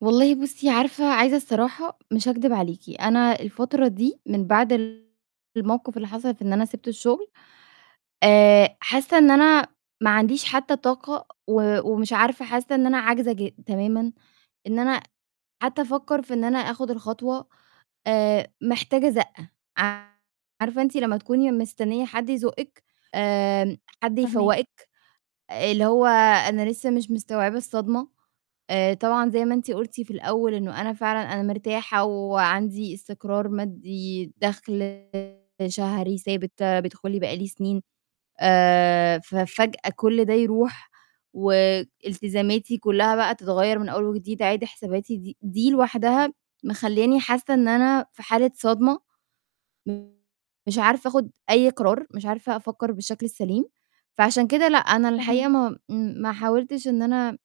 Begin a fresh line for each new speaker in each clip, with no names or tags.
والله بُصّي، عارفة عايزة الصراحة؟ مش هاكدب عليكِ. أنا الفترة دي من بعد ال الموقف اللي حصل في إن أنا سِبت الشغل، آآ، حاسة إن أنا ما عنديش حتى طاقة و ومش عارفة، حاسة إن أنا عاجزة ج تمامًا، إن أنا حتى أفكر في إن أنا آخد الخطوة، آآ، محتاجة زقة، عارفة أنتِ لمّا تكوني مستنية حد يزُقِك، آآ، حد
فاهماكِ.
يفوّقِك، اللي هو أنا لسه مش مستوعبة الصدمة. آآ طبعًا زي ما أنتِ قُلتِ في الأول إنه أنا فعلًا أنا مرتاحة وعندي استقرار مادي، دخل شهري ثابت بيدخُل لي بقى لي سنين. آآ، ففجأة كُل ده يروح والتزاماتي كلّها بقى تتغير من أول وجديد، أعيد حساباتي دي دي لوحدها مخلّياني حاسة إن أنا في حالة صدمة. [unintelligible] مش عارفة آخد أي قرار، مش عارفة أفكر بالشكل السليم. فعشان كده لأ، أنا الحقيقة
فاهماكِ.
ما امم، ما حاولتش إن أنا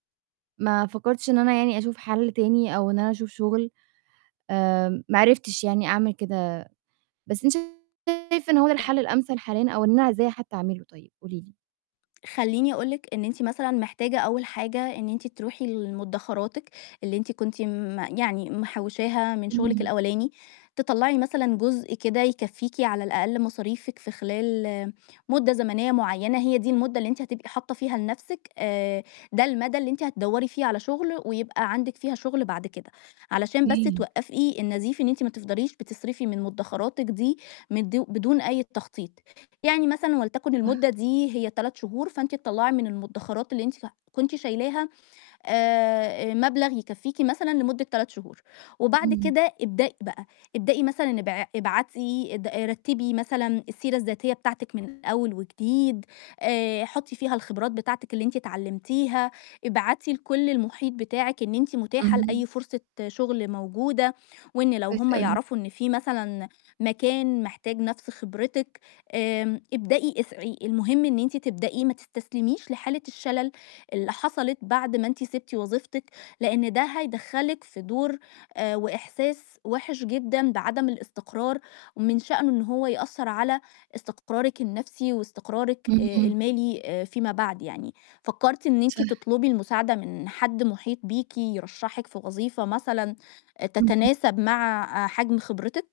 ما فكرتش إن أنا يعني أشوف حل تاني أو إن أنا أشوف شغل. آآ، ما عرفتش يعني أعمل كده. بس أنتِ شايفة إن هو ده
ط
الحل الأمثل حاليًا أو إن أنا إزاي حتى أعمله طيب؟ قولي لي.
خلّيني أقول لِك إن أنتِ مثلًا محتاجة أول حاجة إن أنتِ تروحي لمدخراتِك اللي أنتِ كنتِ م يعني محوشاها من شغلِك
امم.
الأولاني، تطلّعي مثلًا جزء كده يكفيكِ على الأقل مصاريفِك في خلال مُدة زمنية معيّنة، هي دي المُدة اللي أنتِ هتبقي حاطة فيها لنفسِك، آآ، ده المدى اللي أنتِ هتدوّري فيه على شغل ويبقى عندِك فيها شغل بعد كده، علشان بس
كي
توقفي النزيف إن أنتِ ما تفضليش بتصرفي من مدخراتِك دي مد بدون أي تخطيط. يعني مثلًا ولتكن
صح.
الُمدة دي هي 3 شهور، فأنتِ تطلّعي من المدخرات اللي أنتِ ف كنتِ شايلاها، آآ، مبلغ يكفيكِ مثلًا لمدة 3 شهور. وبعد
امم.
كده ابدئي بقى، ابدئي مثلًا ابع ابعتي آآ د رتّبي مثلًا السيرة الذاتية بتاعتِك من الأول وجديد، آآ، حُطي فيها الخبرات بتاعتِك اللي أنتِ اتعلمتيها، ابعتي لكُل المحيط بتاعِك إن أنتِ متاحة
امم.
لأي فرصة شغل موجودة، وإن لو
كويس
هُم
أوي.
يعرفوا إن في مثلًا مكان محتاج نفس خبرتِك، آآ ابدئي اسعي. المهم إن أنتِ تبدئي، ما تستسلميش لحالة الشلل اللي حصلت بعد ما أنتِ سِبتِ وظيفتِك، لأن ده هيدخلِك في دور آآ وإحساس وِحِش جدًا بعدم الاستقرار، ومن شأنه إن هو يأثر على استقرارِِك النفسي واستقرارِِك آآ
امم.
المالي آآ فيما بعد يعني. فكرتِ إن أنتِ
صح.
تطلبي المساعدة من حد محيط بيكِ يرشحِك في وظيفة مثلًا آآ
امم.
تتناسب مع آآ حجم خبرتِك؟